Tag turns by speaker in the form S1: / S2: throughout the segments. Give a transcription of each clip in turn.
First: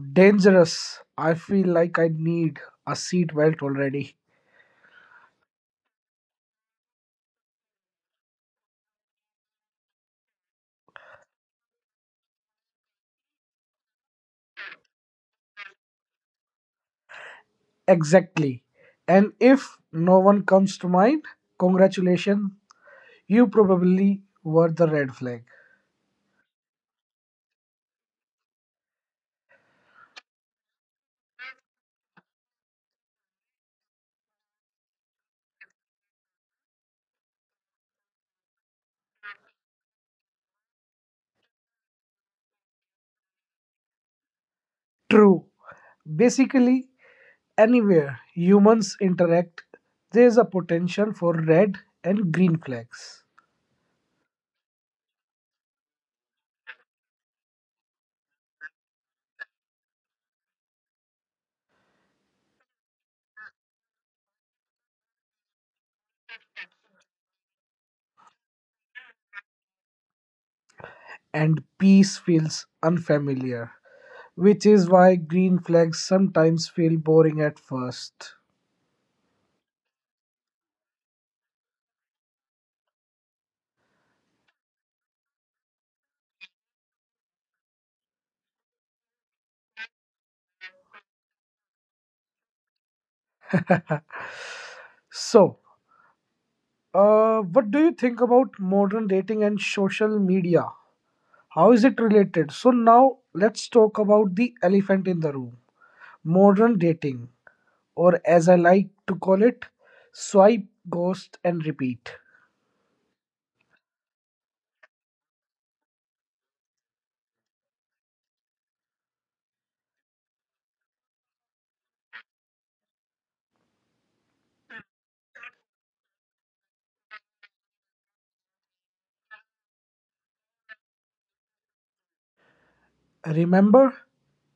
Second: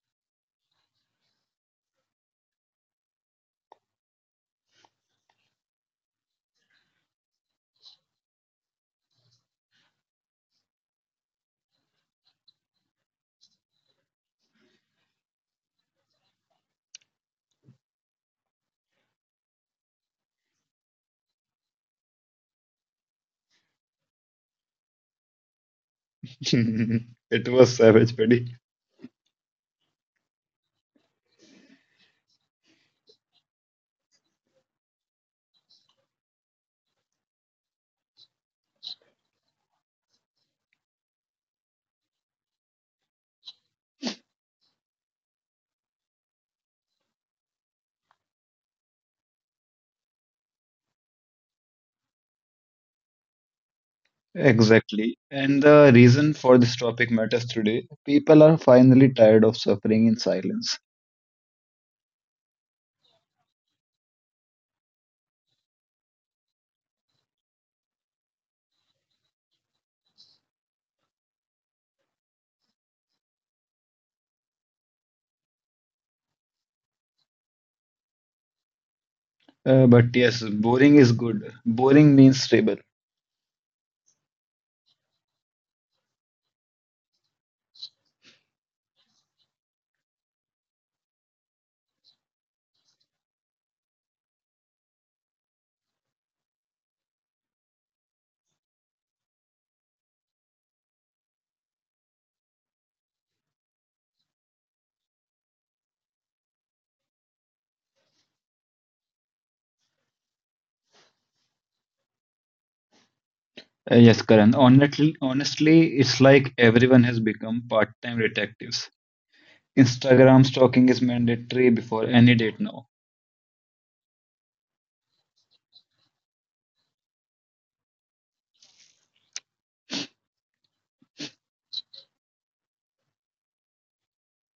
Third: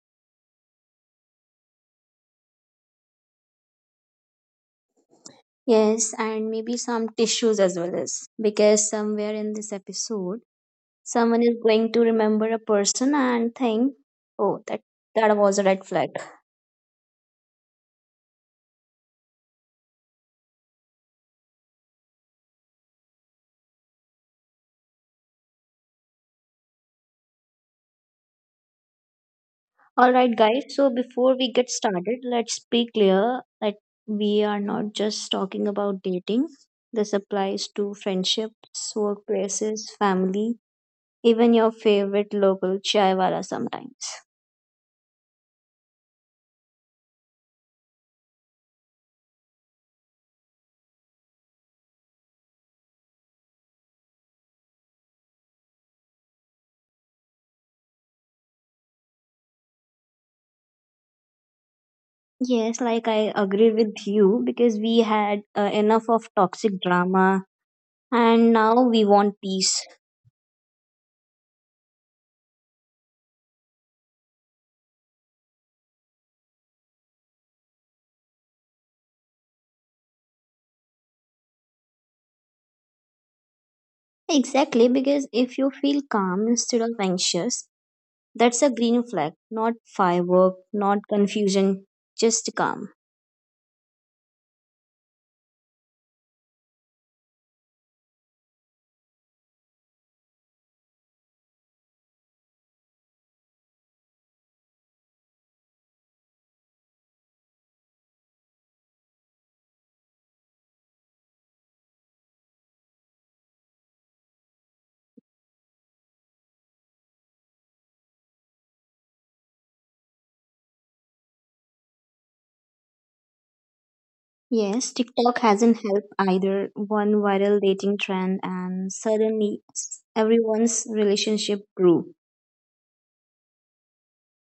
S1: dangerous. I feel like I need a seatbelt already.
S2: Yes, and maybe some tissues as well as because somewhere in this episode, someone is going to remember a person and think, oh, that was a red flag.
S1: Exactly. And if no one comes to mind, congratulations, you probably were the red flag.
S3: It was savage, buddy.
S2: All right, guys. So before we get started, let's be clear that we are not just talking about dating. This applies to friendships, workplaces, family, even your favorite local chaiwala sometimes.
S1: True. Basically, anywhere humans interact, there's a potential for red and green flags.
S3: Exactly. And the reason for this topic matters today. People are finally tired of suffering in silence.
S2: Yes, like I agree with you because we had enough of toxic drama, and now we want peace.
S1: And peace feels unfamiliar, which is why green flags sometimes feel boring at first.
S3: But yes, boring is good. Boring means stable.
S2: Exactly, because if you feel calm instead of anxious, that's a green flag, not firework, not confusion, just calm.
S1: So, what do you think about modern dating and social media? How is it related? So, now let's talk about the elephant in the room modern dating, or as I like to call it, swipe, ghost, and repeat.
S3: Yes, Karan. Honestly, it's like everyone has become part-time detectives. Instagram stalking is mandatory before any date now.
S2: Yes, TikTok hasn't helped either. One viral dating trend, and suddenly everyone's relationship grew.
S1: Remember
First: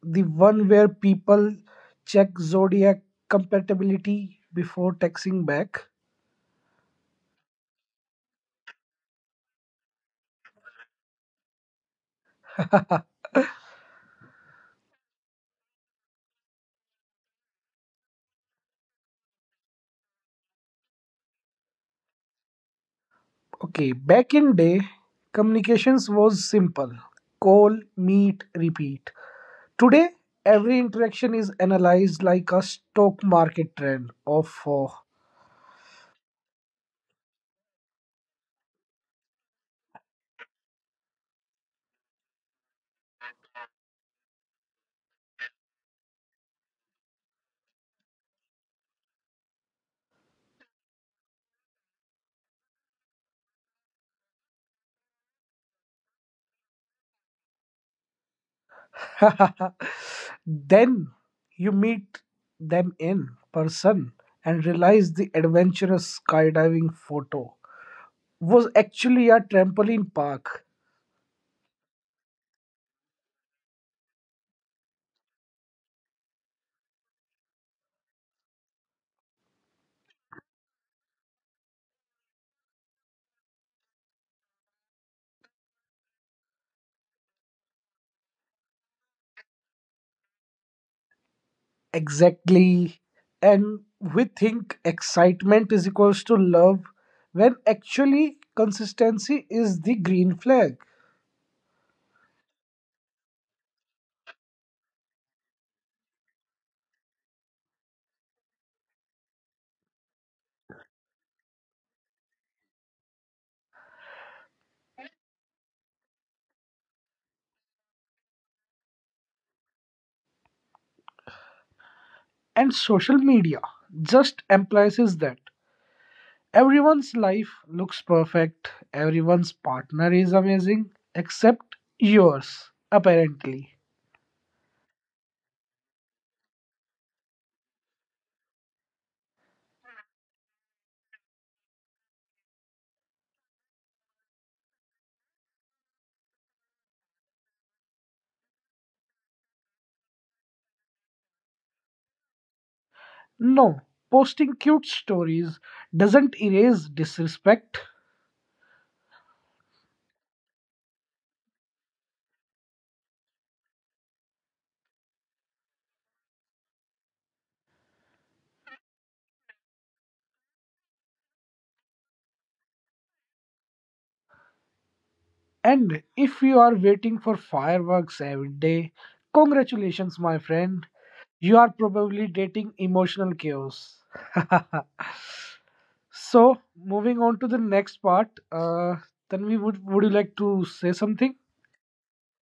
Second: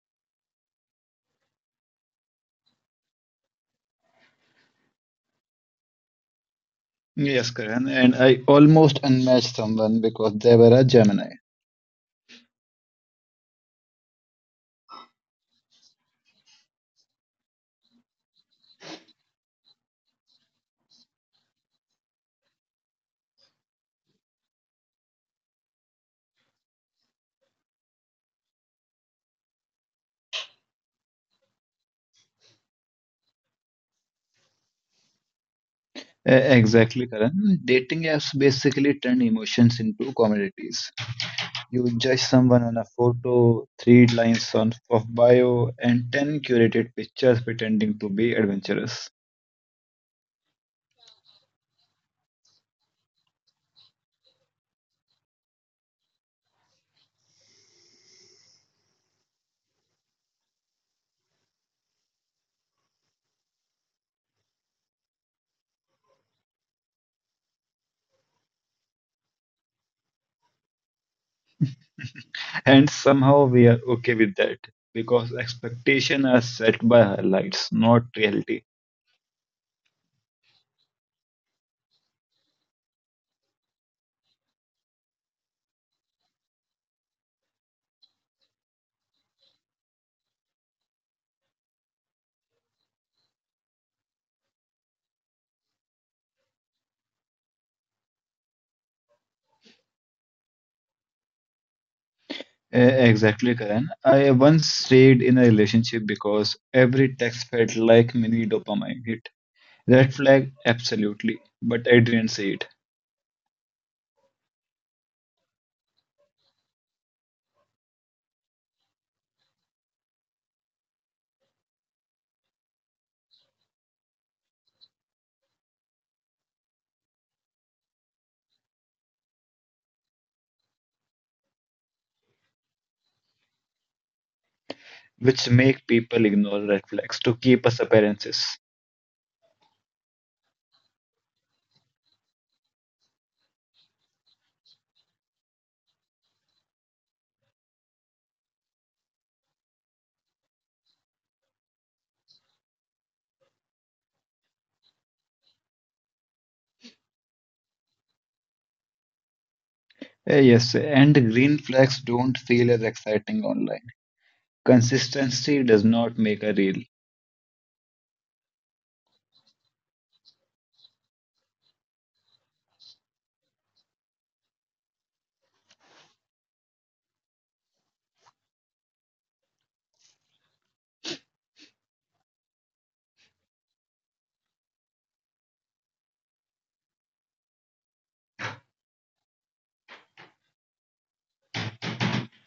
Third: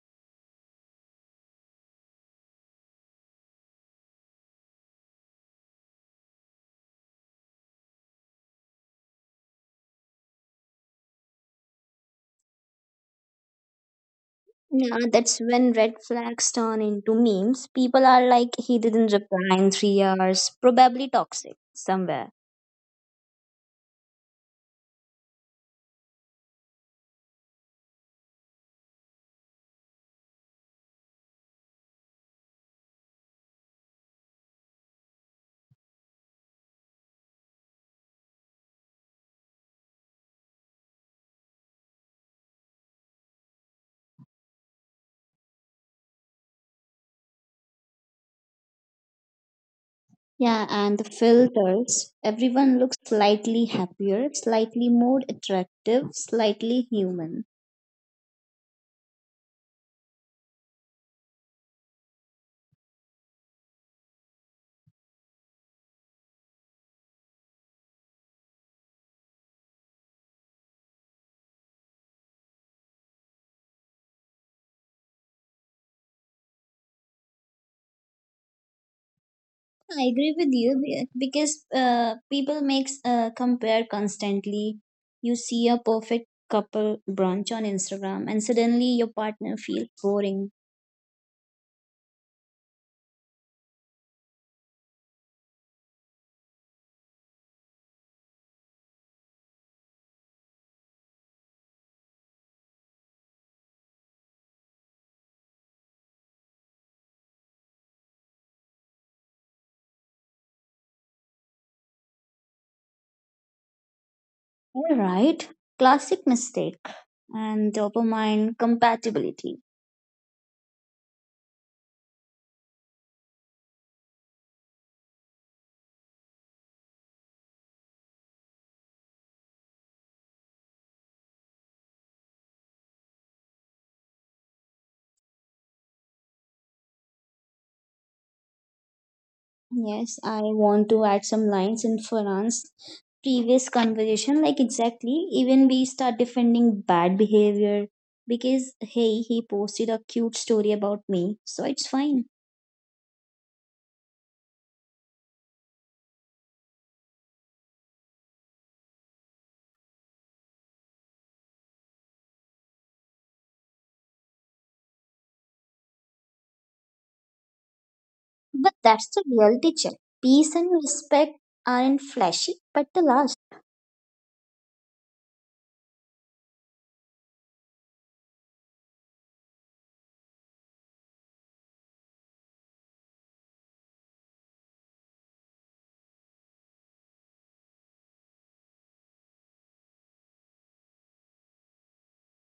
S1: the one where people check zodiac compatibility before texting back?
S3: Yes, Karan. And I almost unmatched someone because they were a Gemini.
S2: Yeah, that's when red flags turn into memes. People are like, he didn't reply in 3 hours, probably toxic somewhere.
S1: Okay, back in day, communications was simple. Call, meet, repeat. Today, every interaction is analyzed like a stock market trend. Or
S3: Uh, exactly, Karan. Dating apps basically turn emotions into commodities. You judge someone on a photo, three lines of bio, and ten curated pictures pretending to be adventurous.
S2: Yeah, and the filters. Everyone looks slightly happier, slightly more attractive, slightly human.
S1: then you meet them in person and realize the adventurous skydiving photo was actually a trampoline park.
S3: And somehow we are okay with that because expectations are set by highlights, not reality.
S2: I agree with you because people makes compare constantly. You see a perfect couple brunch on Instagram, and suddenly your partner feels boring.
S1: Exactly. And we think excitement is equals to love when actually consistency is the green flag.
S3: Exactly, Karan. I once stayed in a relationship because every text felt like mini dopamine hit. Red flag, absolutely, but I didn't see it,
S2: All right, classic mistake and dopamine compatibility.
S1: And social media just emphasizes that. Everyone's life looks perfect, everyone's partner is amazing, except yours, apparently.
S3: which make people ignore red flags to keep us appearances.
S2: Yes, I want to add some lines in Farhan's previous conversation. Like, exactly, even we start defending bad behavior because, hey, he posted a cute story about me, so it's fine.
S1: No, posting cute stories doesn't erase disrespect.
S3: Yes, and green flags don't feel as exciting online. Consistency does not make a reel.
S2: But that's the reality check. Peace and respect aren't flashy, but they last.
S1: And if you are waiting for fireworks every day, congratulations, my friend. You are probably dating emotional chaos. So, moving on to the next part, Tanvi, would you like to say something?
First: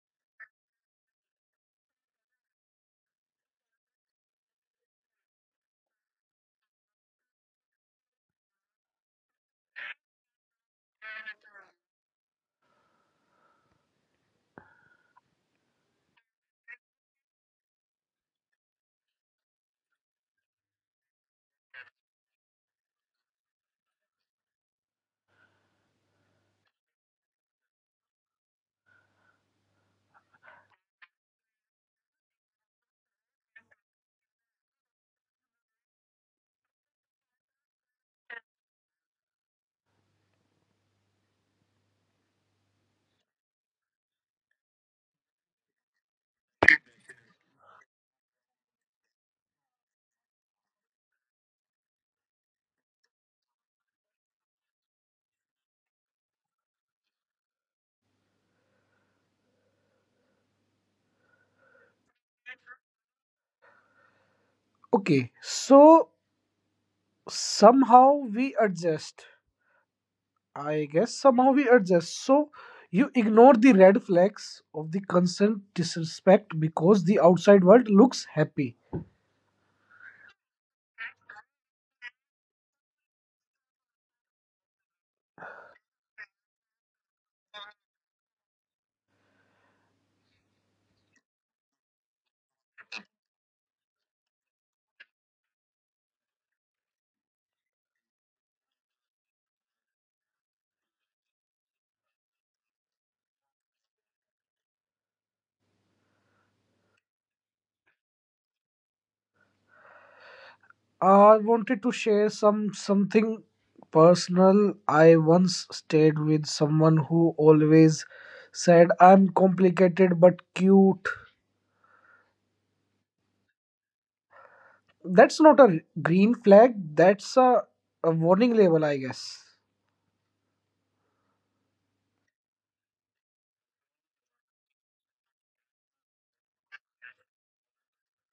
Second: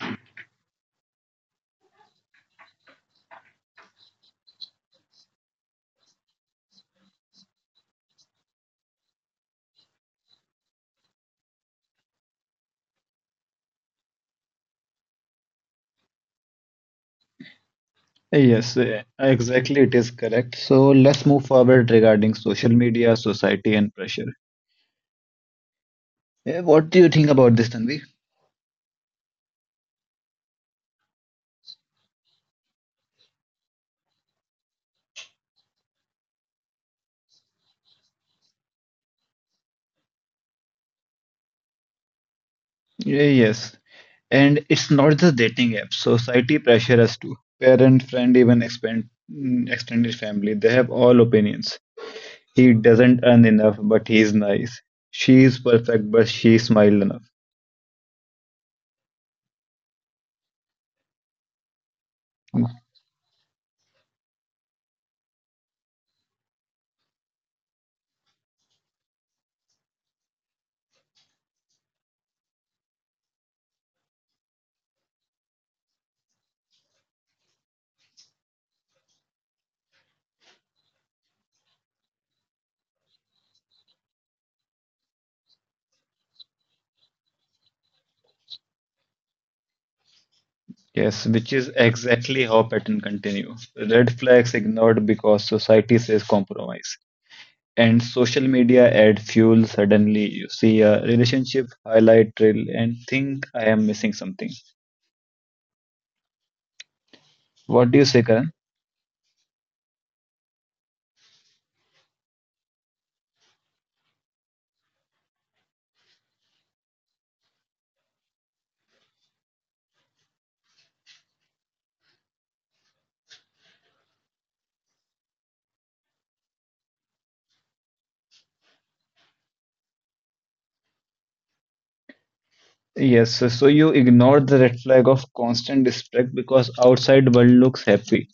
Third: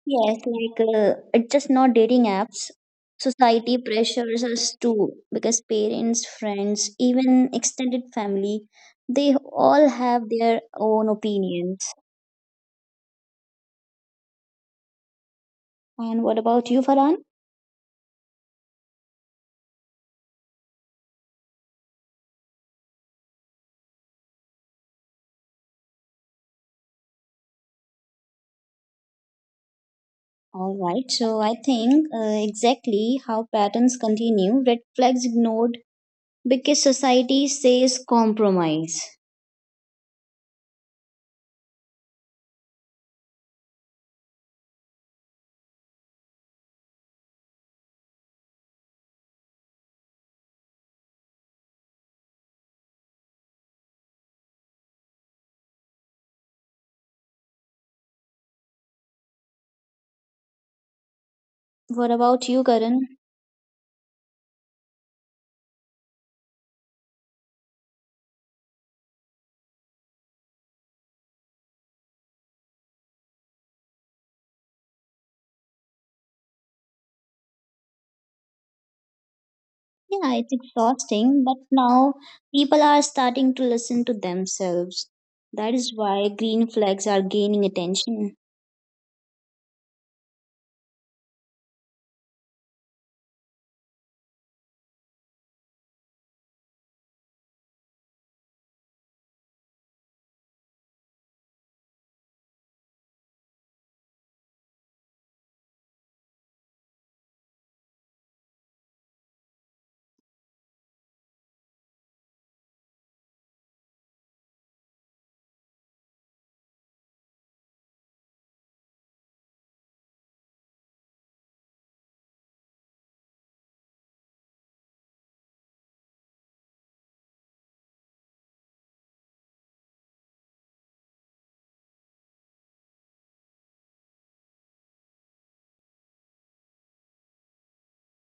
S2: Yes, it's just not dating apps. Society pressures us too because parents, friends, even extended family, they all have their own opinions. And what about you, Farhan?
S3: Yes, exactly, it is correct. So let's move forward regarding social media, society, and pressure. What do you think about this, Tanvi?
S2: All right. So I think exactly how patterns continue, red flags ignored because society says compromise.
S3: Yes, and it's not just dating app. Society pressure us too. Parent, friend, even extended family, they have all opinions. He doesn't earn enough, but he's nice. She is perfect, but she smiled enough.
S2: What about you, Karan?
S1: Okay, so somehow we adjust, I guess somehow we adjust. So you ignore the red flags of the constant disrespect because the outside world looks happy.
S2: Yeah, it's exhausting, but now people are starting to listen to themselves. That is why green flags are gaining attention.
S3: Yes, which is exactly how pattern continue. Red flags ignored because society says compromise. And social media add fuel. Suddenly, you see a relationship highlight reel and think I am missing something. What do you say, Karan?
S1: I wanted to share something personal. I once stayed with someone who always said I'm complicated but cute. That's not a green flag, that's a warning label, I guess.
S3: Yes, so you ignore the red flag of constant respect because outside world looks happy.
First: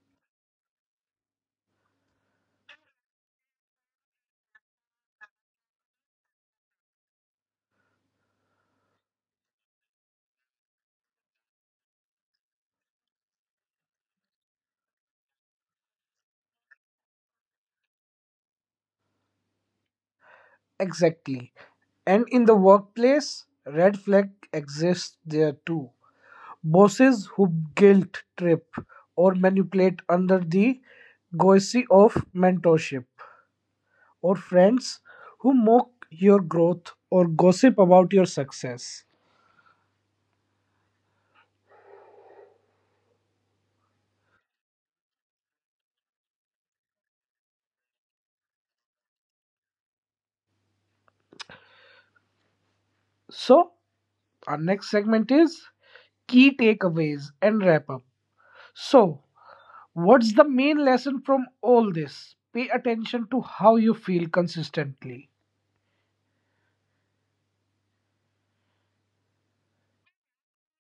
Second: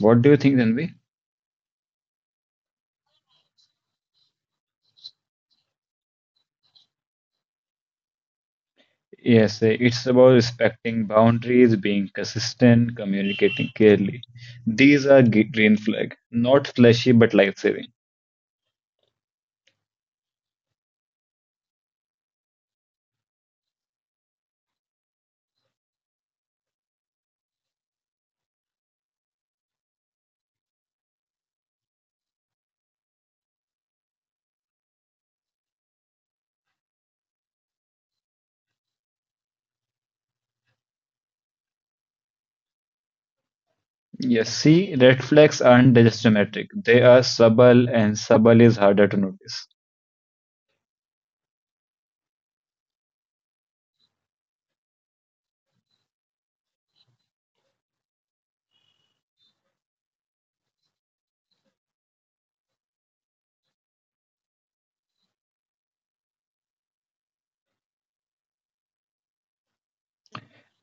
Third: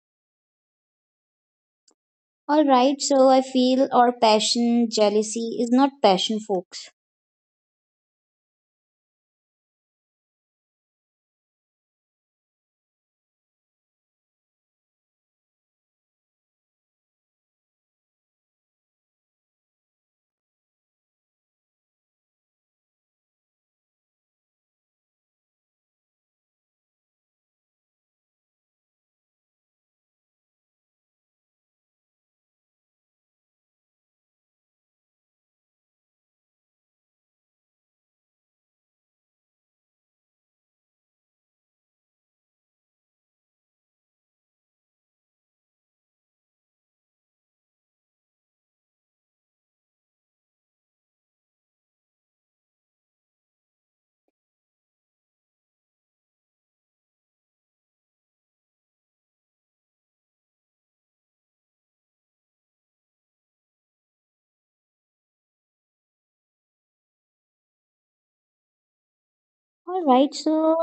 S3: What do you think, Tanvi?
S2: All right, so I feel our passion, jealousy is not passion, folks.
S3: Yes, it's about respecting boundaries, being consistent, communicating clearly. These are green flag, not flashy but life-saving.
S1: Exactly. And in the workplace, red flag exists there too. Bosses who guilt trip or manipulate under the guise of mentorship, or friends who mock your growth or gossip about your success.
S3: Yes, see, red flags aren't just dramatic. They are subtle, and subtle is harder to notice.
S1: So, our next segment is key takeaways and wrap up. So, what's the main lesson from all this? Pay attention to how you feel consistently.
S2: All right, so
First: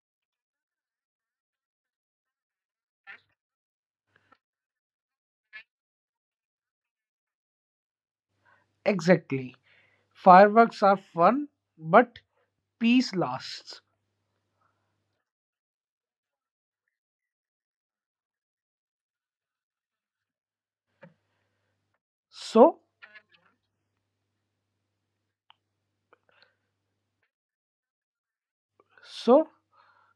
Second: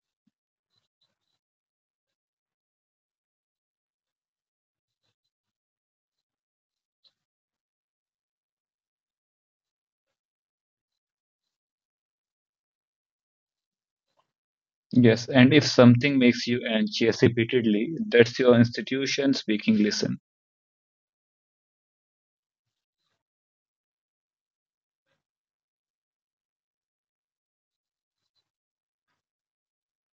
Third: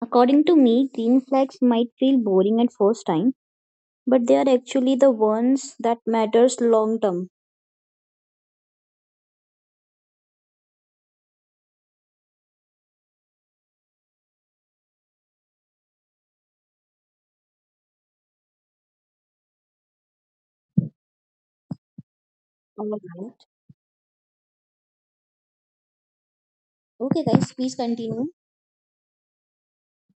S2: according to me, green flags might feel boring at first time, but they are actually the ones that matters long term.
S1: Exactly. Fireworks are fun, but peace lasts.
S3: Yes, and if something makes you anxious repeatedly, that's your institution speaking. Listen.
S1: So,
S2: All right. Okay, guys, please continue.
S1: so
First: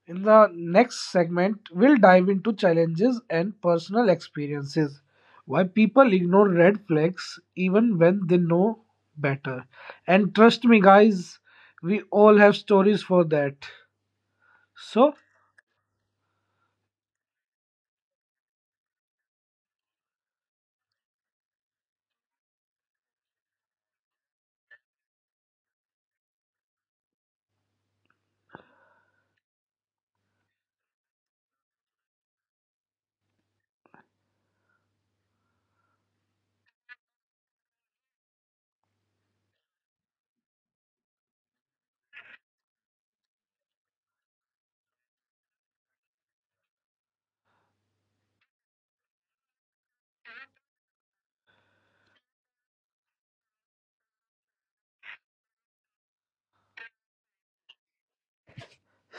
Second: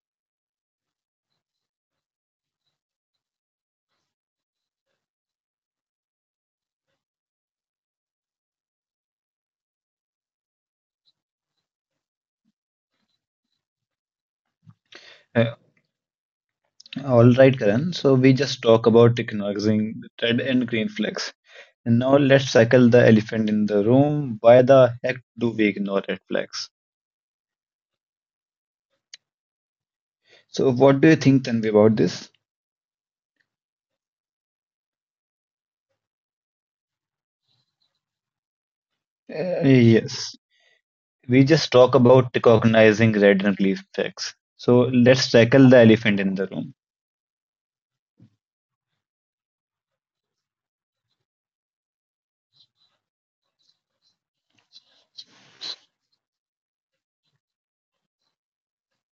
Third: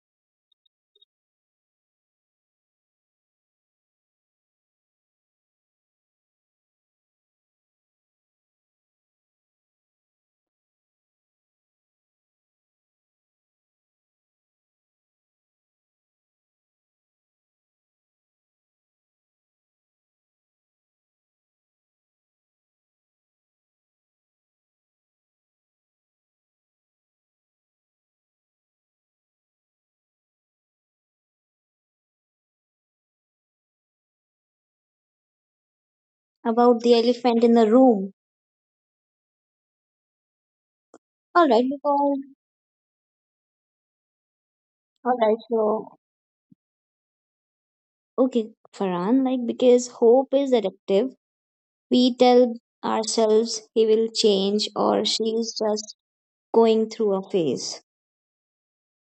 S1: in the next segment, we'll dive into challenges and personal experiences. Why people ignore red flags even when they know better. And trust me, guys, we all have stories for that. So,
S3: Uh, all right, Karan. So we just talk about recognizing red and green flags. And now let's tackle the elephant in the room. Why the heck do we ignore red flags? So what do you think, Tanvi, about this?
S2: About the elephant in the room.
S3: Yes, we
S2: All right,
S3: just talk
S2: because
S3: about recognizing red and green flags. So
S2: all
S3: let's
S2: right,
S3: tackle the
S2: so
S3: elephant in the room.
S2: okay, Farhan, like because hope is addictive. We tell ourselves he will change, or she is just going through a phase.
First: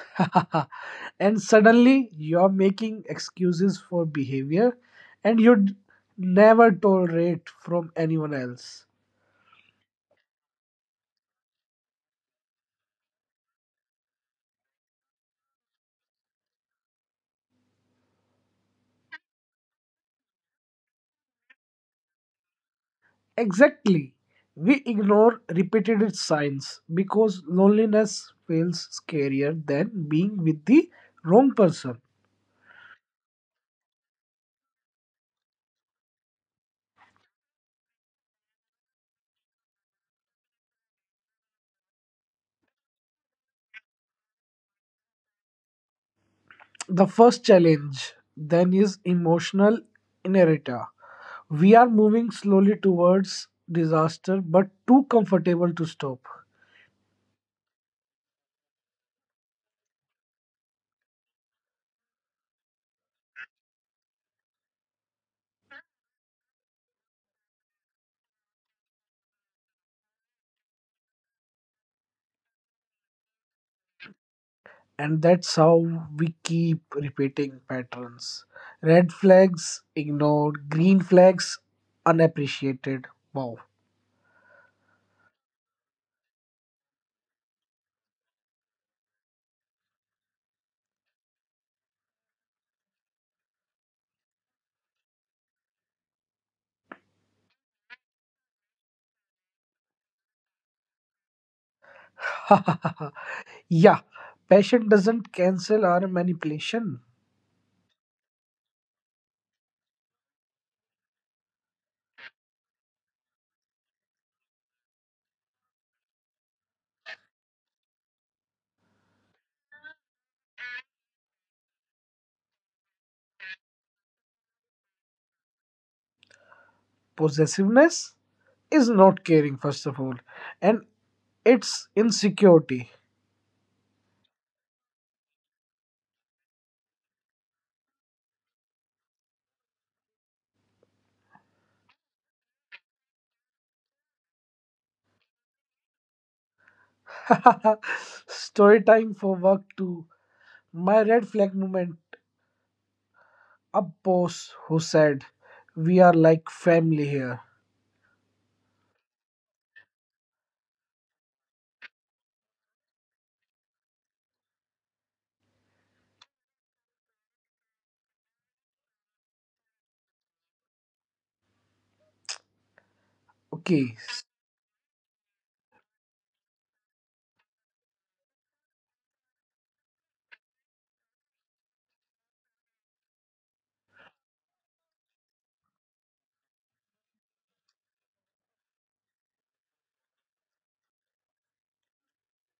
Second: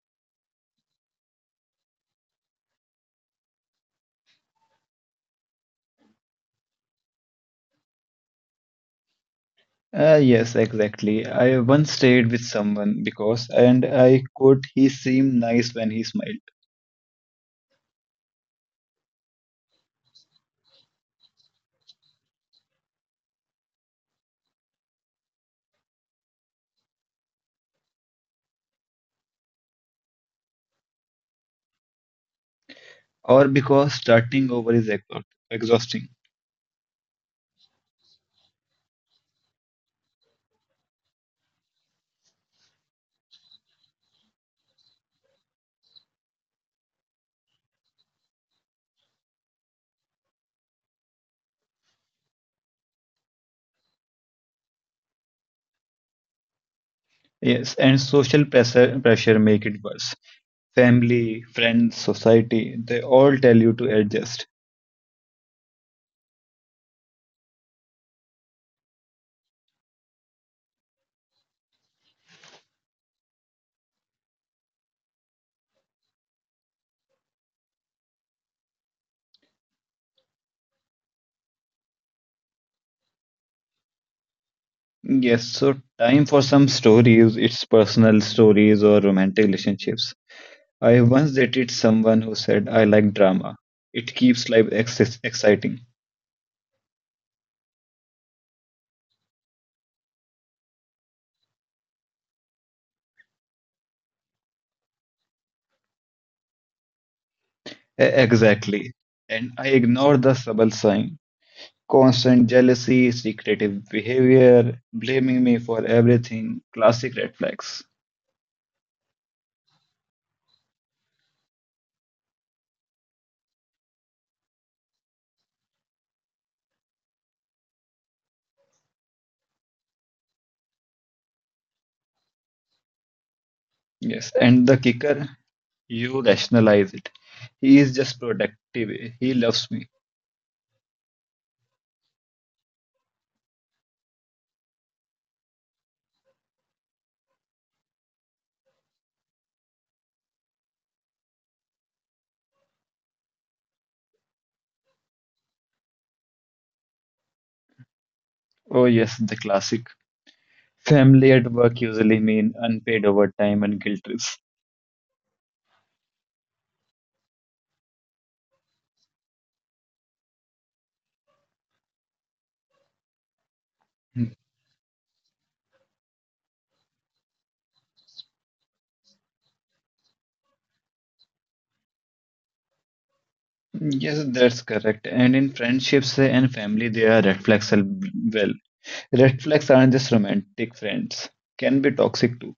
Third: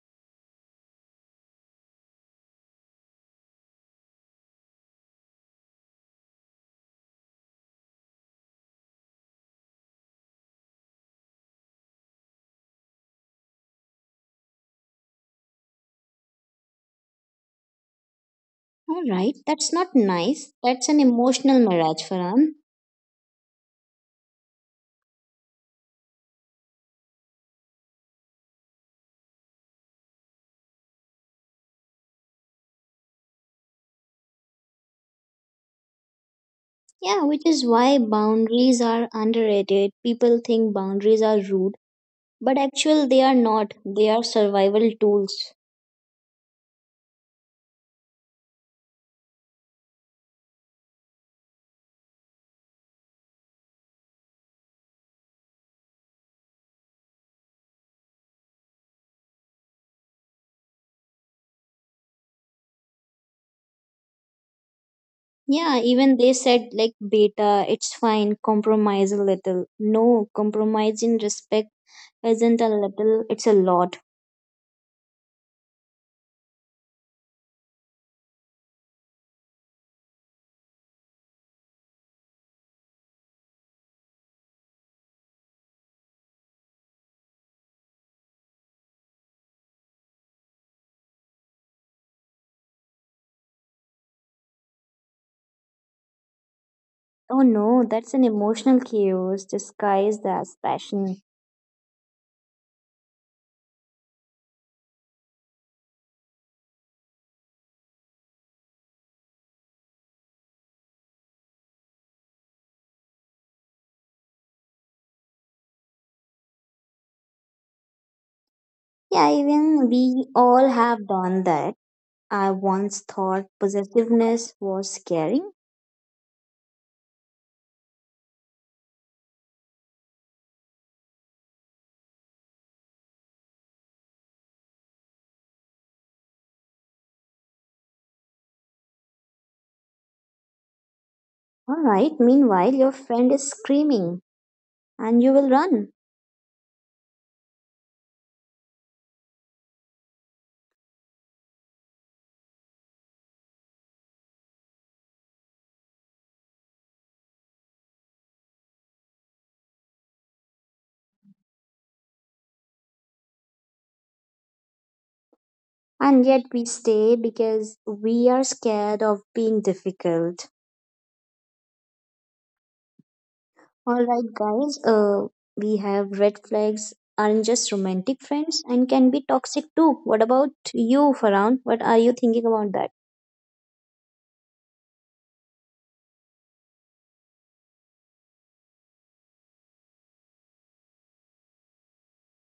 S1: and suddenly you're making excuses for behavior and you'd never tolerate from anyone else.
S3: Yes, exactly. I once stayed with someone because, and I quote, he seemed nice when he smiled,
S2: All right, that's not nice. That's an emotional mirage, Farhan.
S1: Exactly. We ignore repeated signs because loneliness feels scarier than being with the wrong person.
S3: or because starting over is exhausting.
S2: Yeah, which is why boundaries are underrated. People think boundaries are rude, but actually they are not, they are survival tools.
S1: The first challenge then is emotional inertia. We are moving slowly towards disaster but too comfortable to stop.
S3: Yes, and social pressure make it worse. Family, friends, society, they all tell you to adjust.
S2: Yeah, even they said like beta it's fine, compromise a little. No, compromise in respect isn't a little, it's a lot.
S1: And that's how we keep repeating patterns. Red flags ignored, green flags unappreciated. Wow.
S3: Yes, so time for some stories. It's personal stories or romantic relationships. I once dated someone who said, I like drama. It keeps life ex exciting.
S2: Oh no, that's an emotional chaos disguised as passion.
S1: Yeah, passion doesn't cancel our manipulation.
S3: Exactly. And I ignored the subtle sign. Constant jealousy, secretive behavior, blaming me for everything, classic red flags.
S2: Yeah, even we all have done that. I once thought possessiveness was scary.
S1: Possessiveness is not caring, first of all, and it's insecurity.
S3: Yes, and the kicker, you rationalize it. He is just protective. He loves me.
S2: All right, meanwhile your friend is screaming, and you will run.
S1: Story time for work too. My red flag moment. A boss who said, "We are like family here."
S3: Oh, yes, the classic. Family at work usually mean unpaid overtime and guilt trips.
S2: And yet we stay because we are scared of being difficult.
S1: Okay,
S3: Mm,
S2: Alright, guys, we have red flags aren't just romantic friends and can be toxic too. What about you, Farhan? What are you thinking about that?
S3: yes, that's correct. And in friendships and family, there are red flags as well. Red flags aren't just romantic friends, can be toxic too.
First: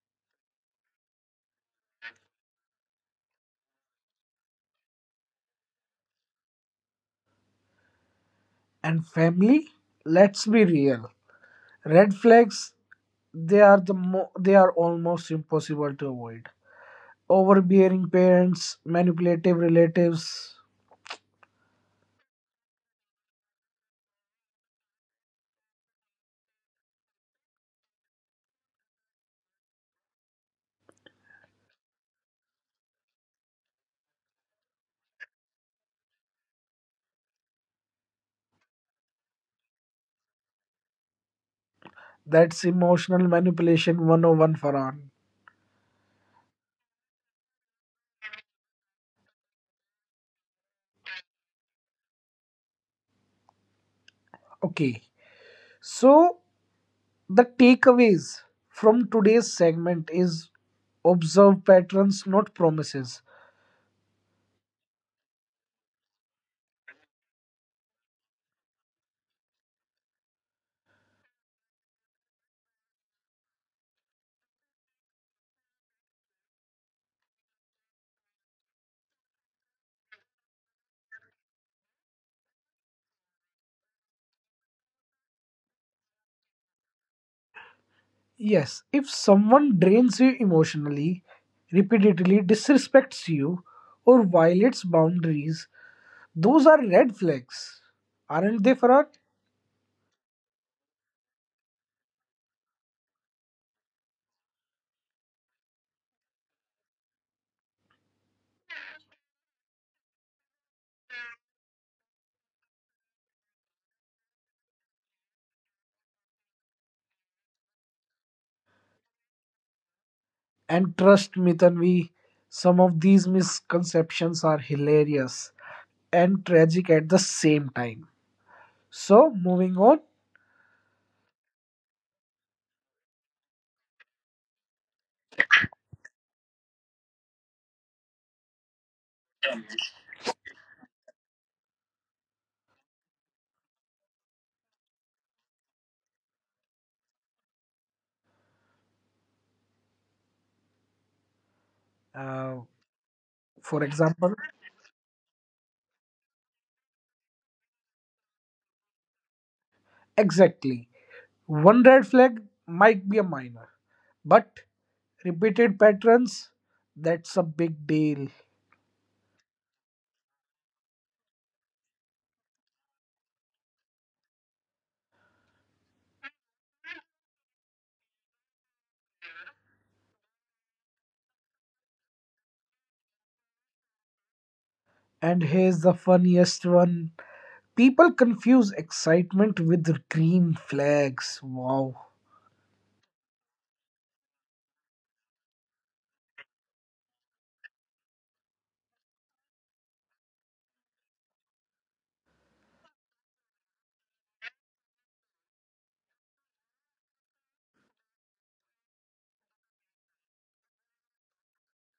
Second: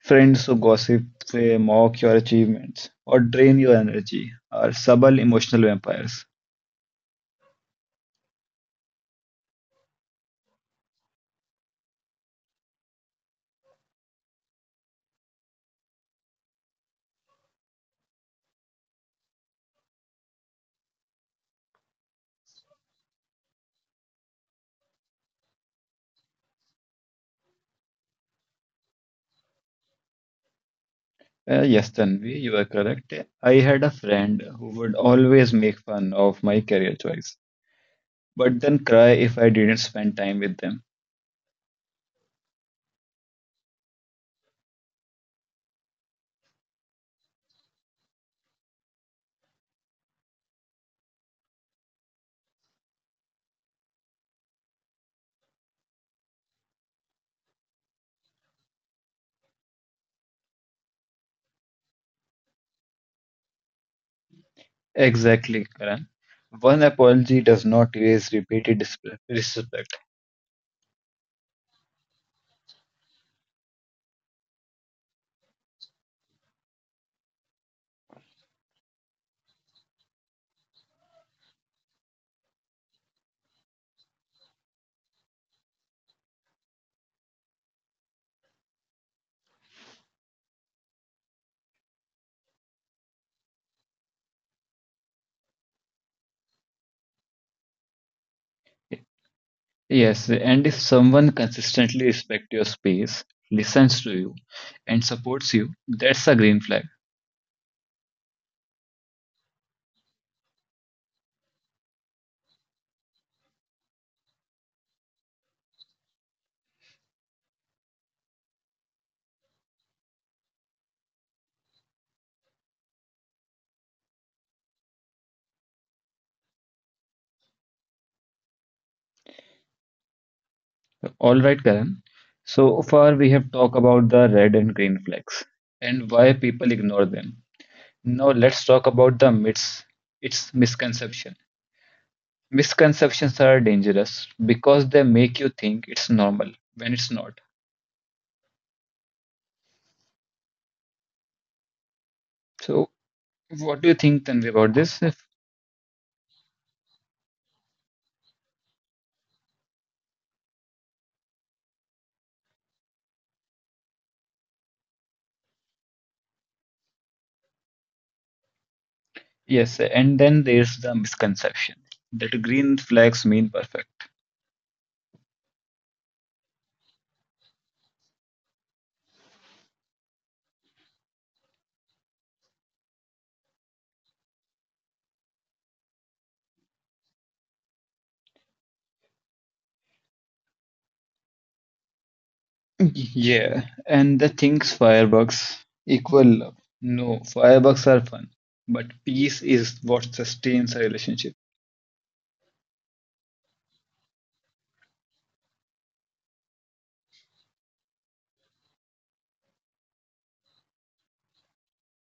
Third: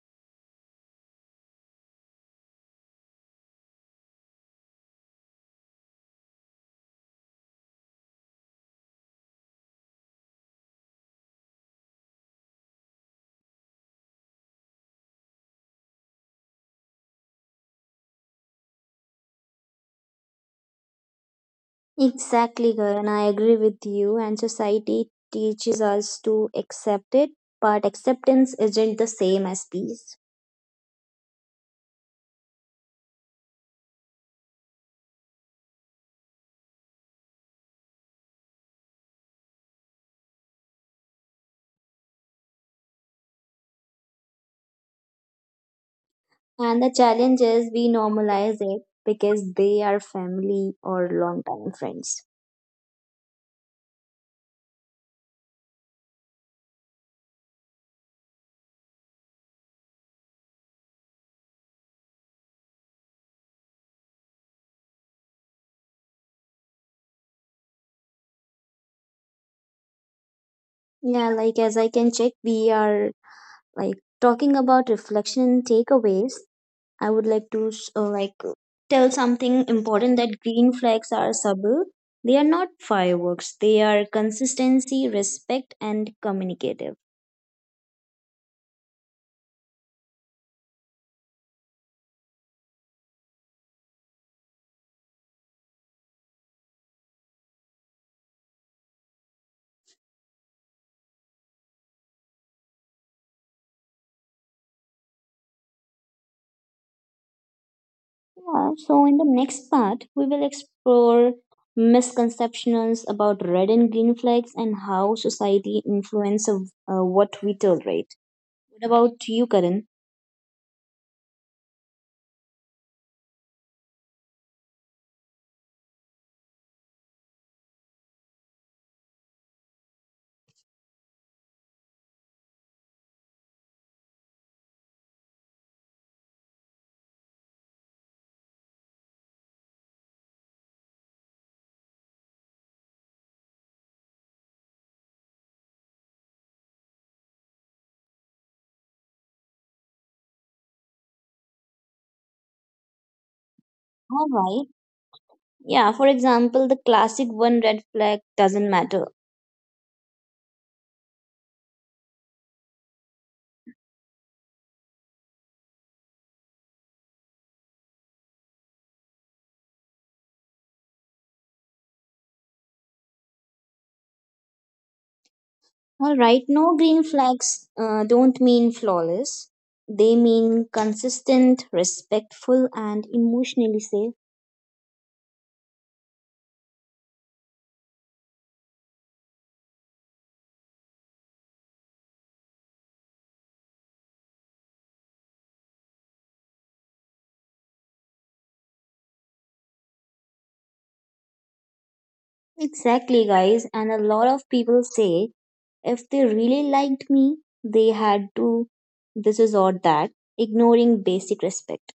S3: Friends who gossip, they mock your achievements, or drain your energy are subtle emotional vampires.
S1: and family? Let's be real. Red flags, they are the they are almost impossible to avoid. Overbearing parents, manipulative relatives,
S2: Exactly, Karan. I agree with you, and society teaches us to accept it, but acceptance isn't the same as peace.
S3: Yes, Tanvi, you are correct. I had a friend who would always make fun of my career choice, but then cry if I didn't spend time with them.
S1: that's emotional manipulation 101, Farhan.
S2: And the challenge is we normalize it because they are family or long time friends.
S1: Okay. So, the takeaways from today's segment is observe patterns, not promises.
S3: Exactly, Karan. One apology does not erase repeated disrespect.
S2: Yeah, like as I can check, we are like talking about reflection and takeaways. I would like to tell something important that green flags are subtle. They are not fireworks. They are consistency, respect, and communicative.
S1: Yes, if someone drains you emotionally, repeatedly disrespects you, or violates boundaries, those are red flags. Aren't they, Farhan?
S3: Yes, and if someone consistently respects your space, listens to you, and supports you, that's a green flag.
S2: Yeah, so in the next part, we will explore misconceptions about red and green flags and how society influences what we tolerate. What about you, Karan?
S1: And trust me, Tanvi, some of these misconceptions are hilarious and tragic at the same time. So, moving on,
S3: All right, Karen. So far, we have talked about the red and green flags and why people ignore them. Now, let's talk about the myths, its misconception. Misconceptions are dangerous because they make you think it's normal when it's not.
S1: uh,
S3: So,
S1: for
S3: what do you think,
S2: All
S1: example,
S3: Tanvi,
S2: right.
S3: about this?
S2: Yeah, for example, the classic one, red flag doesn't matter.
S1: exactly one red flag might be a minor, but repeated patterns, that's a big deal.
S3: Yes, and then there's the misconception that green flags mean perfect.
S2: All right, no, green flags don't mean flawless. They mean consistent, respectful, and emotionally safe.
S1: And here's the funniest one, people confuse excitement with green flags. Wow.
S3: Yeah, and the things fireworks equal love. No, fireworks are fun, but peace is what sustains a relationship.
S2: Exactly, guys. And a lot of people say if they really liked me, they had to this is or that, ignoring basic respect.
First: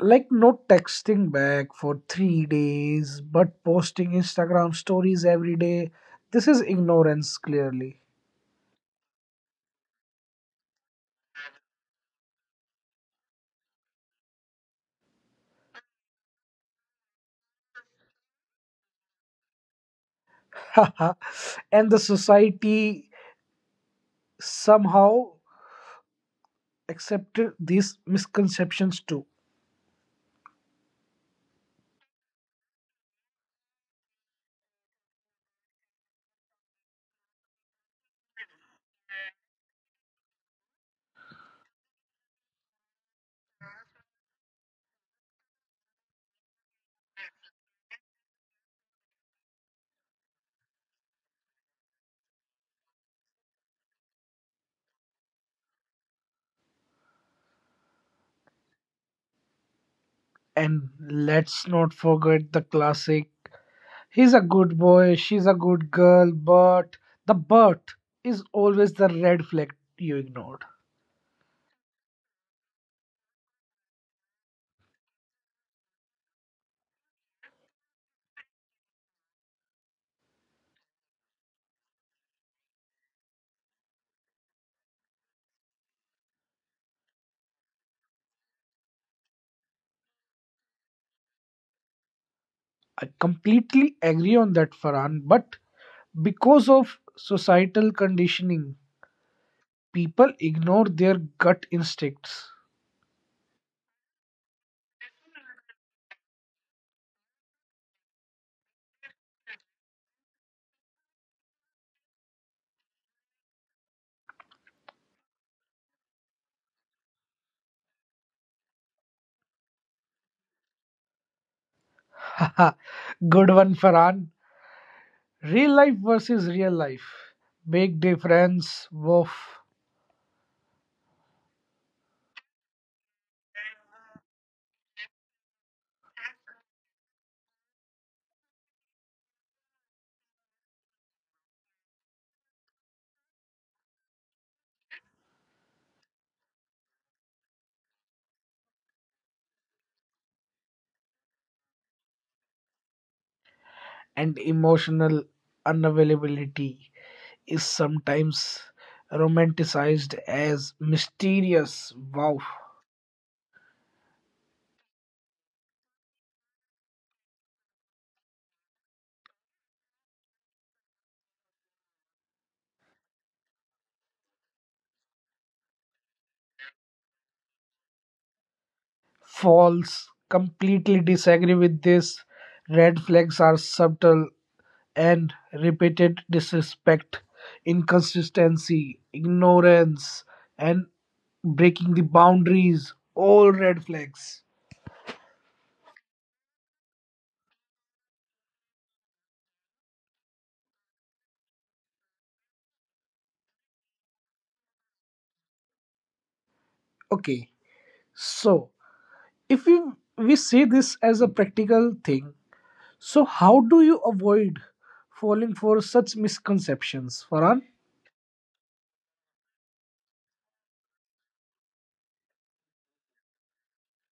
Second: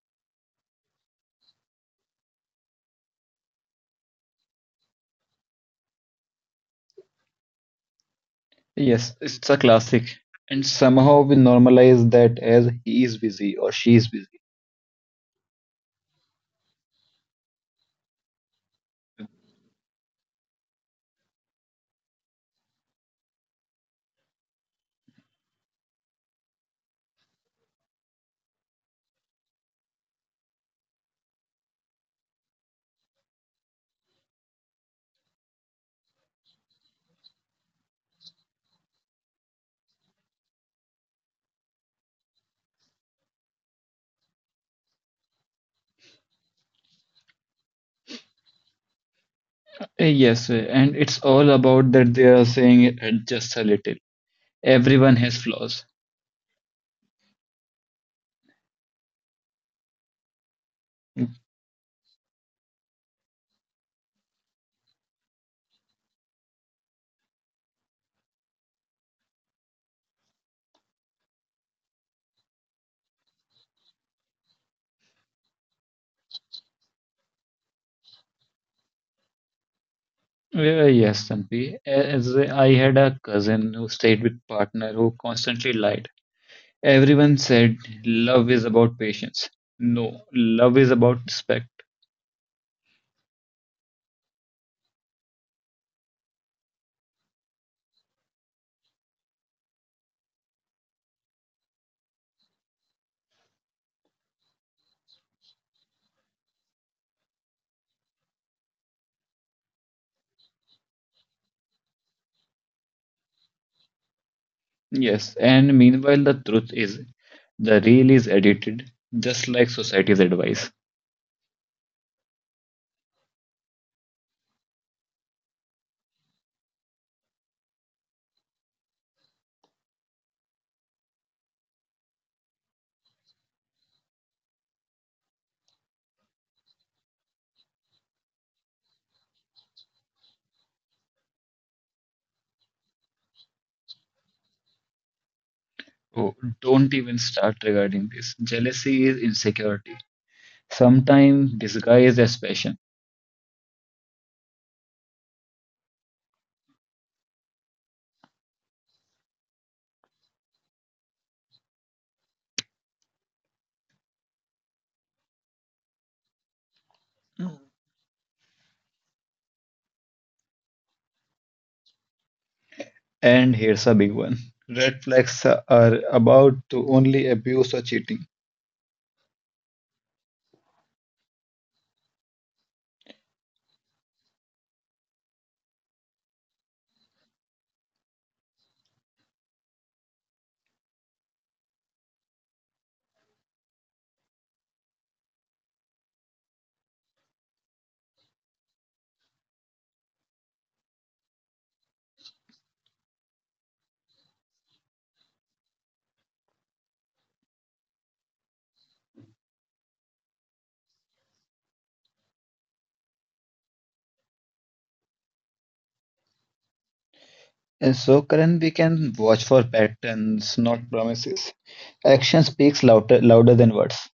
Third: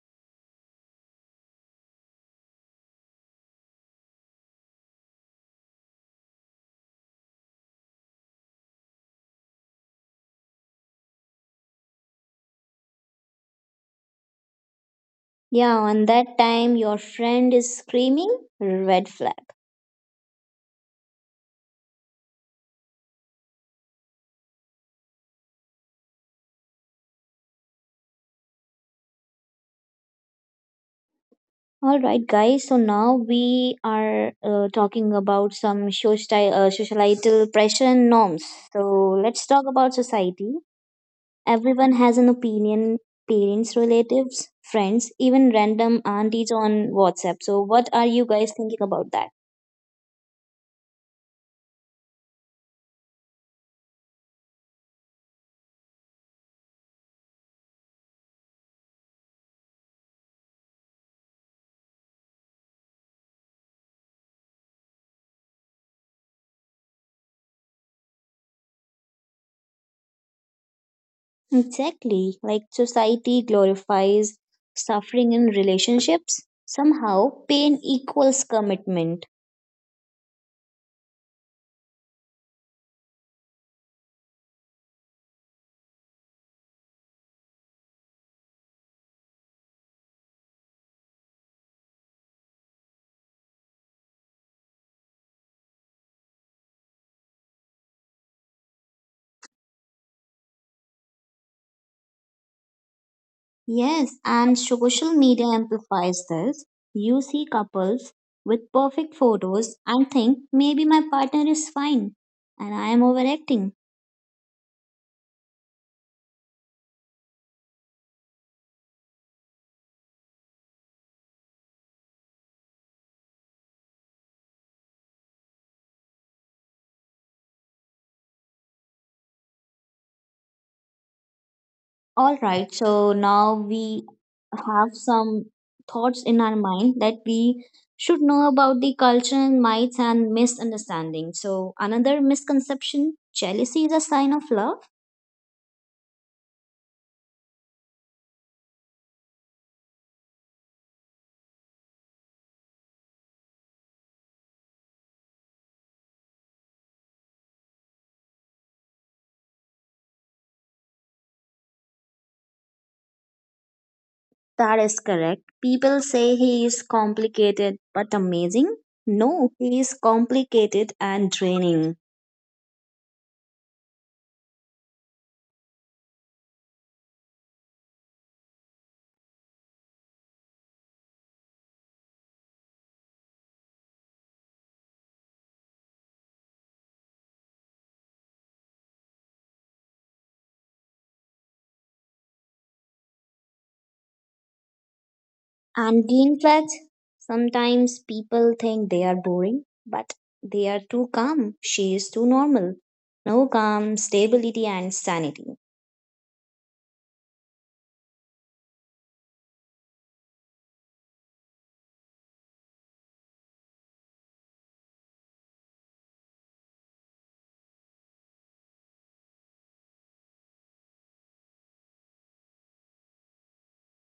S1: Like no texting back for 3 days, but posting Instagram stories every day. This is ignorance, clearly.
S3: Yes, it's a classic, and somehow we normalize that as he is busy or she is busy.
S2: Yeah, on that time your friend is screaming red flag.
S1: And the society somehow accepted these misconceptions too.
S2: All right, guys. So now we are talking about some societal pressure and norms. So let's talk about society. Everyone has an opinion. Parents, relatives, friends, even random aunties on WhatsApp. So what are you guys thinking about that?
S3: Yes, and it's all about that they are saying it just a little. Everyone has flaws.
S1: And let's not forget the classic he's a good boy, she's a good girl, but the but is always the red flag you ignored.
S2: Exactly. Like society glorifies suffering in relationships. Somehow, pain equals commitment.
S3: Yes, Tanvi. As I had a cousin who stayed with partner who constantly lied. Everyone said love is about patience. No, love is about respect.
S1: I completely agree on that, Farhan, but because of societal conditioning, people ignore their gut instincts.
S2: Yes, and social media amplifies this. You see couples with perfect photos and think maybe my partner is fine and I am overacting.
S3: Yes, and meanwhile, the truth is the reel is edited just like society's advice.
S1: Good one, Farhan. Real life versus real life. Big difference, woof.
S2: All right, so now we have some thoughts in our mind that we should know about the culture and myths and misunderstanding. So, another misconception, jealousy is a sign of love.
S3: Oh, don't even start regarding this. Jealousy is insecurity, sometimes disguised as passion.
S1: And emotional unavailability is sometimes romanticized as mysterious. Wow.
S2: That is correct. People say he is complicated but amazing. No, he is complicated and draining.
S3: And here's a big one. Red flags are about to only abuse or cheating.
S1: False. Completely disagree with this. Red flags are subtle and repeated disrespect, inconsistency, ignorance, and breaking the boundaries. All red flags.
S2: And in fact, sometimes people think they are boring, but they are too calm. She is too normal. No, calm, stability, and sanity.
S1: Okay. So, if we see this as a practical thing, so, how do you avoid falling for such misconceptions, Farhan?
S3: And so, Karan, we can watch for patterns, not promises. Action speaks louder than words.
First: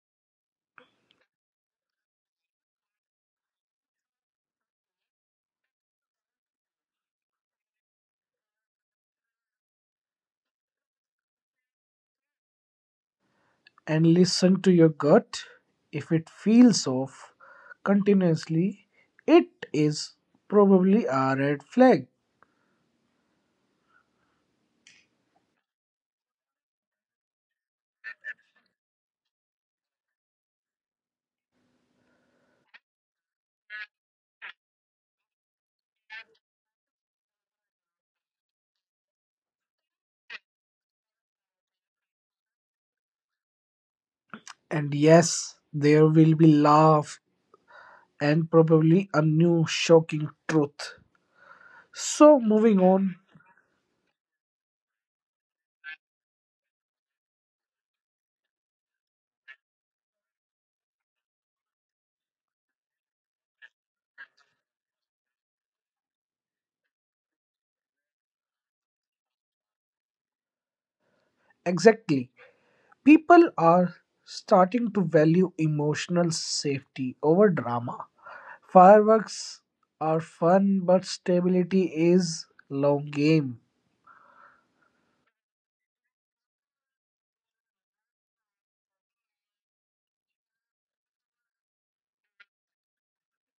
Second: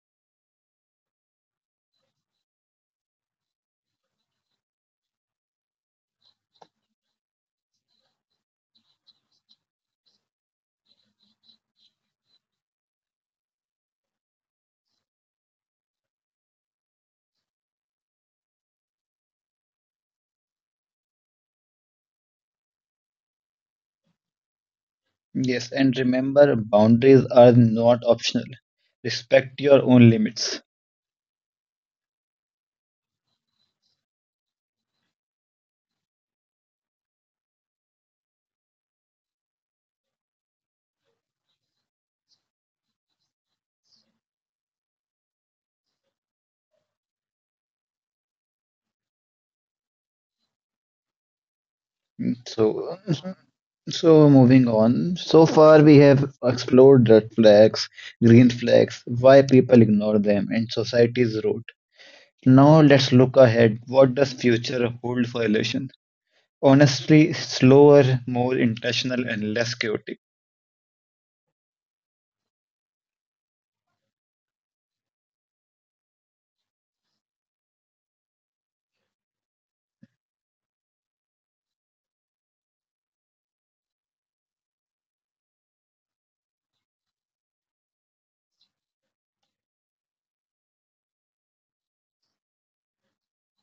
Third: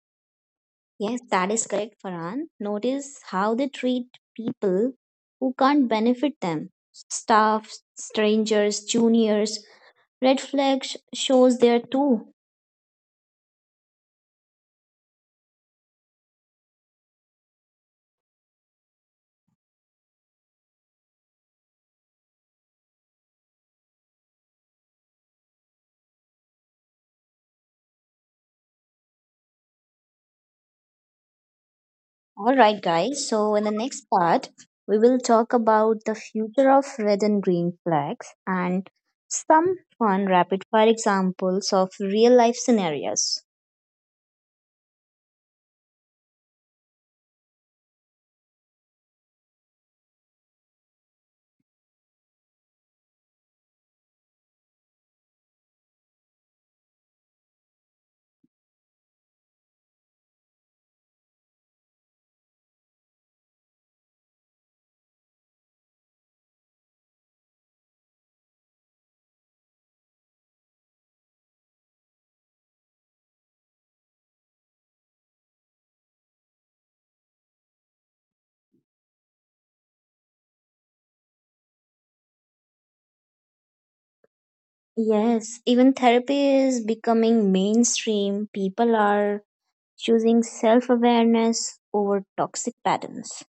S2: Yes, that is correct, Farhan. Notice how they treat people who can't benefit them, staff, strangers, juniors. Red flags shows there too.
S1: And listen to your gut. If it feels off continuously, it is probably a red flag.
S3: Yes, and remember, boundaries are not optional. Respect your own limits.
S2: All right, guys. So, in the next part, we will talk about the future of red and green flags and some fun rapid fire examples of real life scenarios.
S1: And yes, there will be laugh and probably a new shocking truth. So, moving
S3: So,
S1: on,
S3: so, moving on. So far, we have explored red flags, green flags, why people ignore them, and society's road. Now let's look ahead. What does future hold for relation? Honestly, slower, more intentional, and less chaotic.
S1: exactly. People are starting to value emotional safety over drama. Fireworks are fun, but stability is long game,
S2: Yes, even therapy is becoming mainstream. People are choosing self awareness over toxic patterns.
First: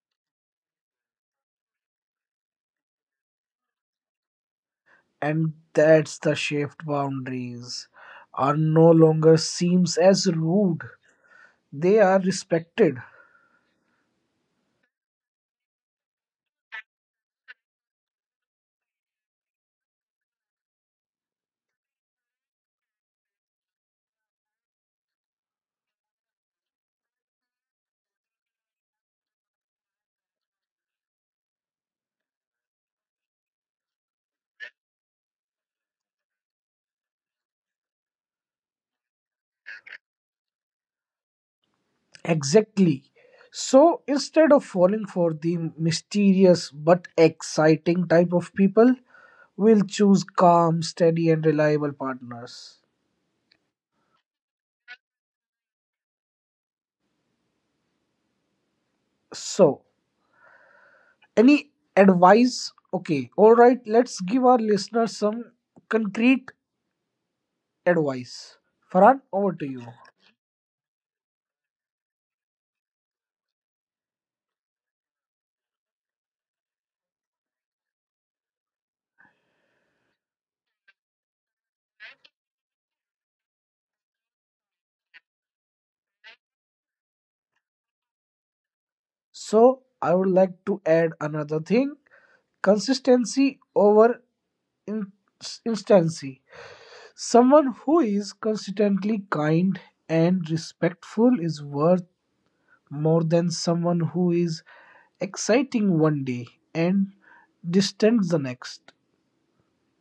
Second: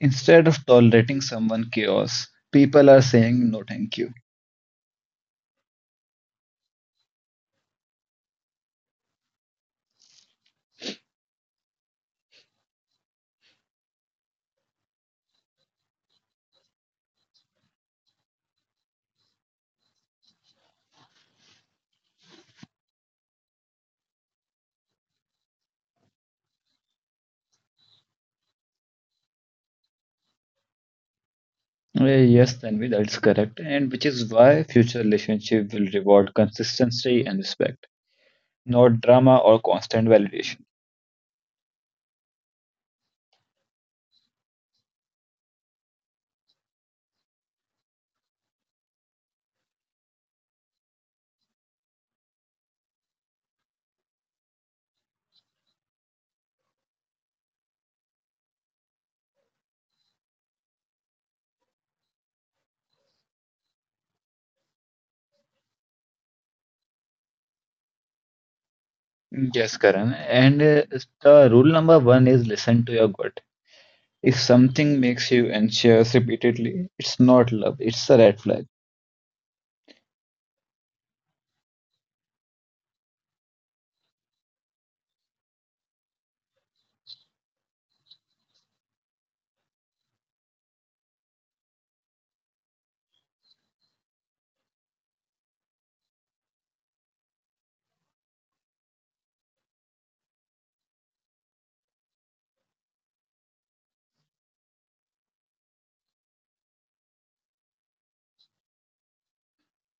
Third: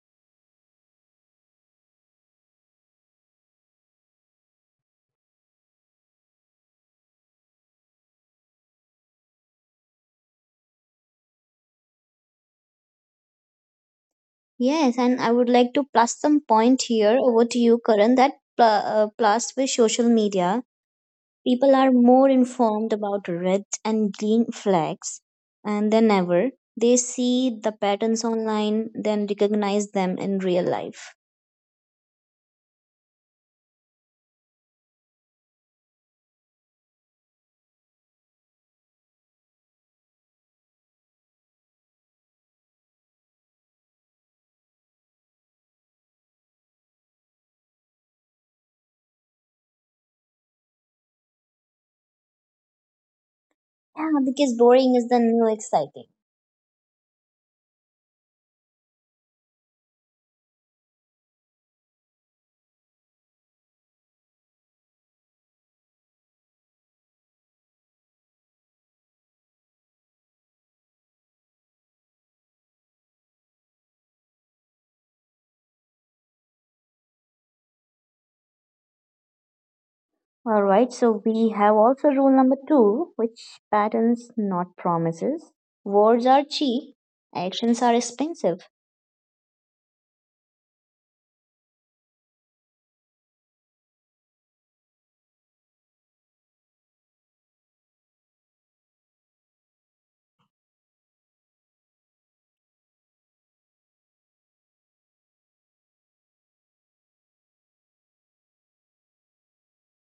S3: Instead of tolerating someone chaos, people are saying no, thank you.
S1: and that's the shift, boundaries are no longer seems as rude. They are respected.
S2: Yes, and I would like to plus some point here over to you, Karan, that plus with social media, people are more informed about red and green flags and than ever. They see the patterns online, then recognize them in real life.
S3: Yes, Tanvi, that's correct. And which is why future relationship will reward consistency and respect, not drama or constant validation.
S1: Exactly. So instead of falling for the mysterious but exciting type of people, we'll choose calm, steady, and reliable partners.
S2: Yeah, because boring is the new exciting.
S1: So, any advice? Okay, all right, let's give our listeners some concrete advice. Farhan, over to
S3: Yes,
S1: you.
S3: Karan. And the rule number one is listen to your gut. If something makes you anxious repeatedly, it's not love, it's a red flag.
S2: All right, so we have also rule number two, which patterns, not promises. Words are cheap, actions are expensive.
S1: So, I would like to add another thing, consistency over in- instancy. Someone who is consistently kind and respectful is worth more than someone who is exciting one day and distant the next.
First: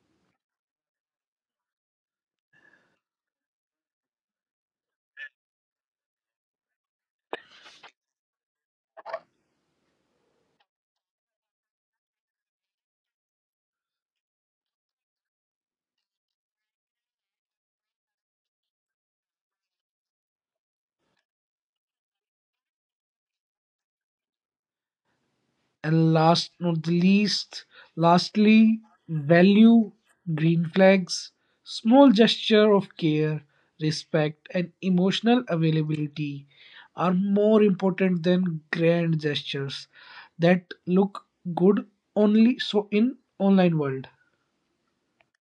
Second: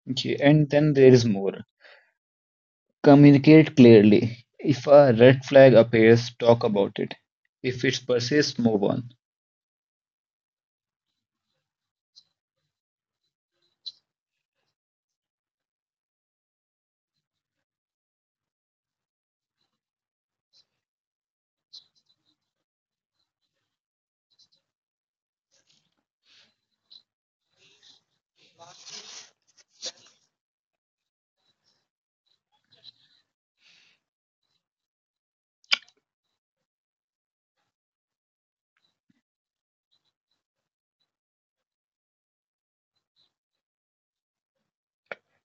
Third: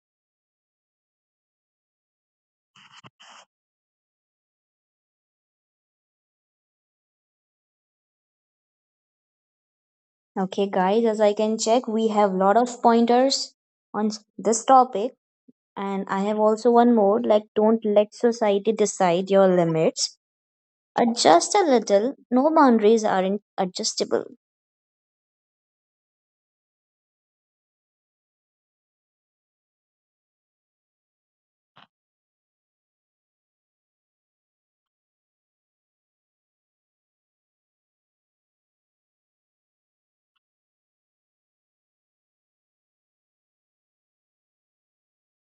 S3: Okay, and then there is more. Communicate clearly. If a red flag appears, talk about it. If it persists, move on.
S2: Okay, guys, as I can check, we have lot of pointers on this topic. And I have also one more, like, don't let society decide your limits. Adjust a little. No, boundaries are adjustable.
S1: And last not the least, lastly, value green flags, small gesture of care, respect, and emotional availability are more important than grand gestures that look good only so in online world.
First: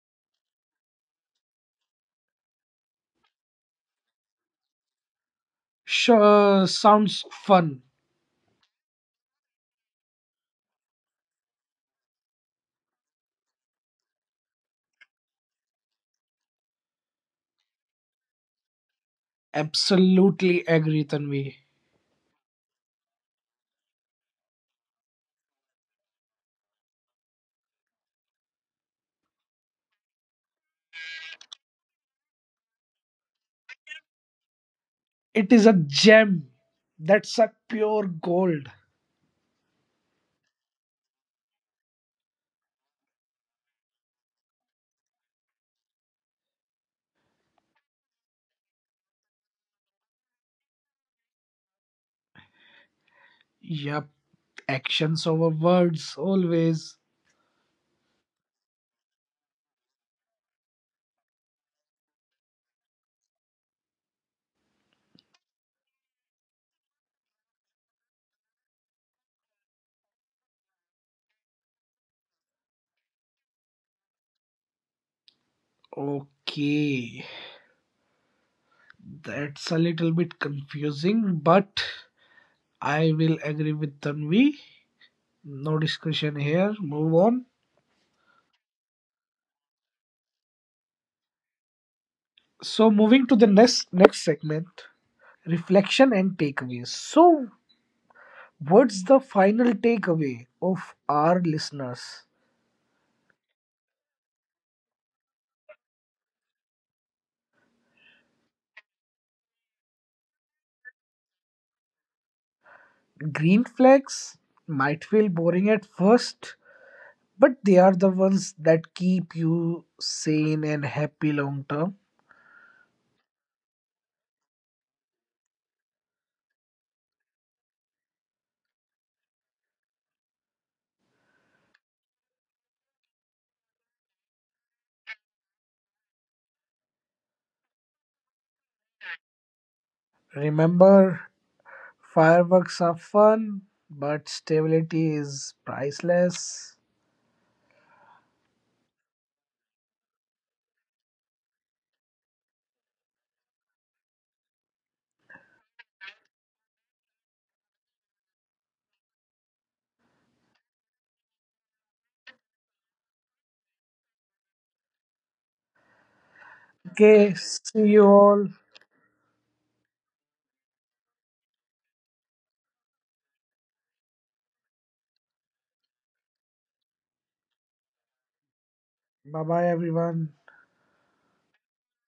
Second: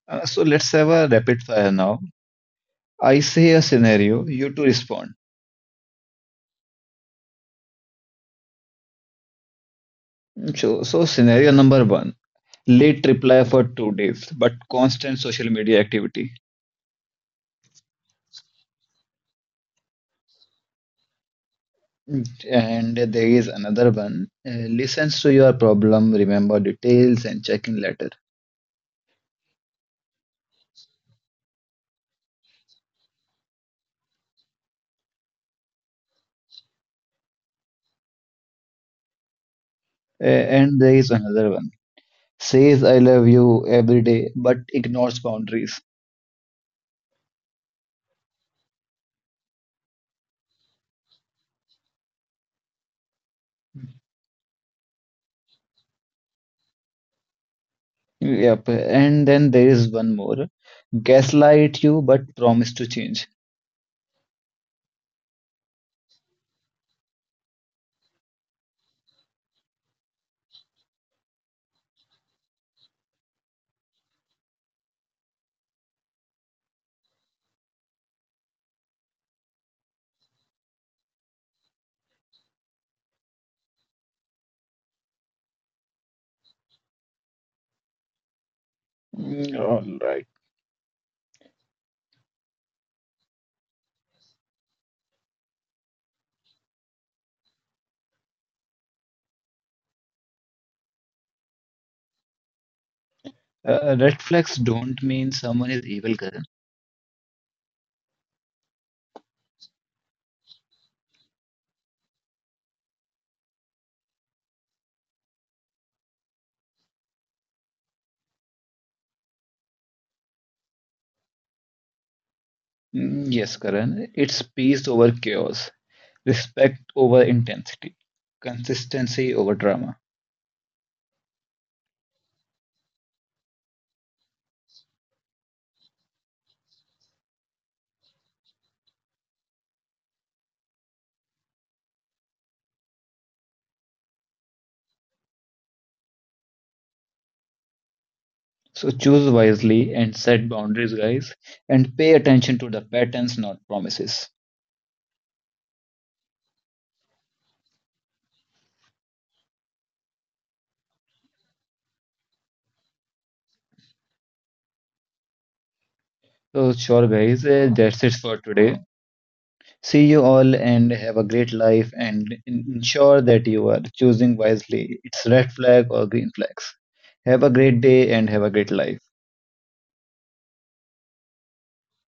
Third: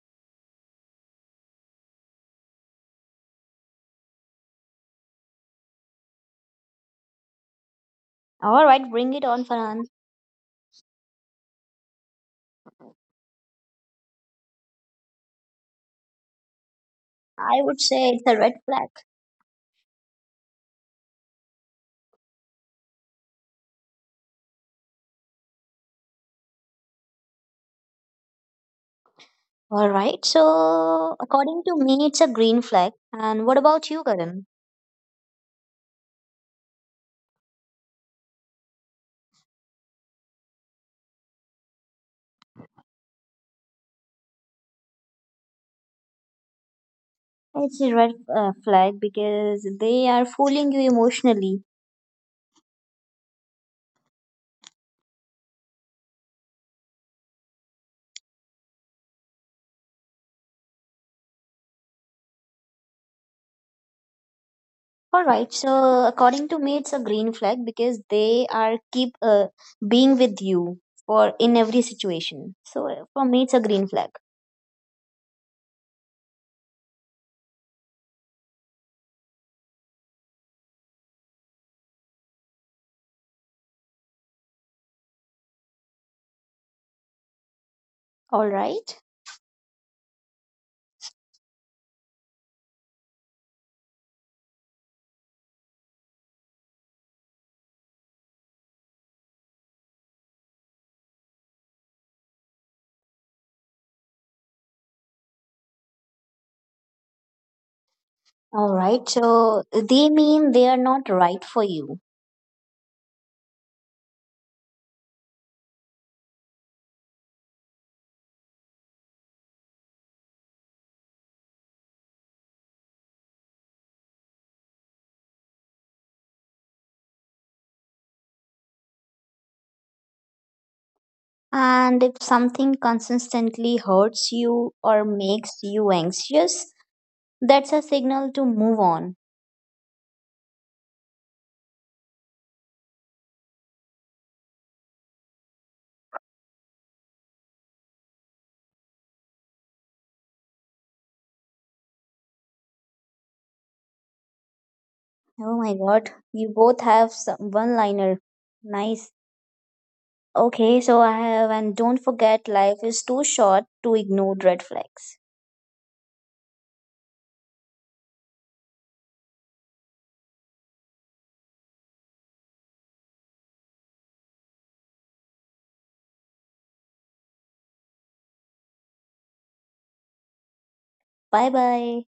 S3: So let's have a rapid fire now. I say a scenario, you two respond.
S1: Sure, sounds fun.
S2: All right, bring it on, Farhan.
S3: So, scenario number one, late reply for 2 days, but constant social media activity.
S2: I would say it's a red flag.
S1: Absolutely agree, Tanvi.
S3: Mm. And there is another one, listens to your problem, remember details, and check in later.
S2: All right, so according to me, it's a green flag. And what about you, Karan?
S1: It is a gem, that's a pure gold.
S3: And there is another one, says I love you every day, but ignores boundaries.
S2: It's a red flag because they are fooling you emotionally.
S1: Yep. Actions over words, always.
S3: Yep. And then there is one more, gaslight you, but promise to change.
S2: All right. So according to me, it's a green flag because they are keep being with you for in every situation. So for me, it's a green flag.
S1: Okay. That's a little bit confusing, but I will agree with Tanvi. No discussion here. Move on.
S2: All right.
S3: Mm, all right.
S1: So moving to the next segment, reflection and takeaways. So what's the final takeaway of our listeners?
S3: Red flags don't mean someone is evil.
S2: All right. So they mean they are not right for you.
S1: Green flags might feel boring at first, but they are the ones that keep you sane and happy long term.
S3: Mm, yes, Karan, it's peace over chaos, respect over intensity, consistency over drama.
S2: And if something consistently hurts you or makes you anxious, that's a signal to move on.
S1: Remember, fireworks are fun, but stability is priceless.
S3: So choose wisely and set boundaries, guys, and pay attention to the patterns, not promises.
S2: Oh my God. You both have some one liner. Nice. Okay, so I have, and don't forget, life is too short to ignore red flags.
S3: So, sure,
S1: Okay,
S3: guys,
S1: see
S3: that's
S1: you
S3: it for
S1: all.
S3: today. See you all and have a great life and ensure that you are choosing wisely. It's red flag or green flags. Have a great day and have a great life.
S1: Bye bye, everyone.
S2: Bye bye.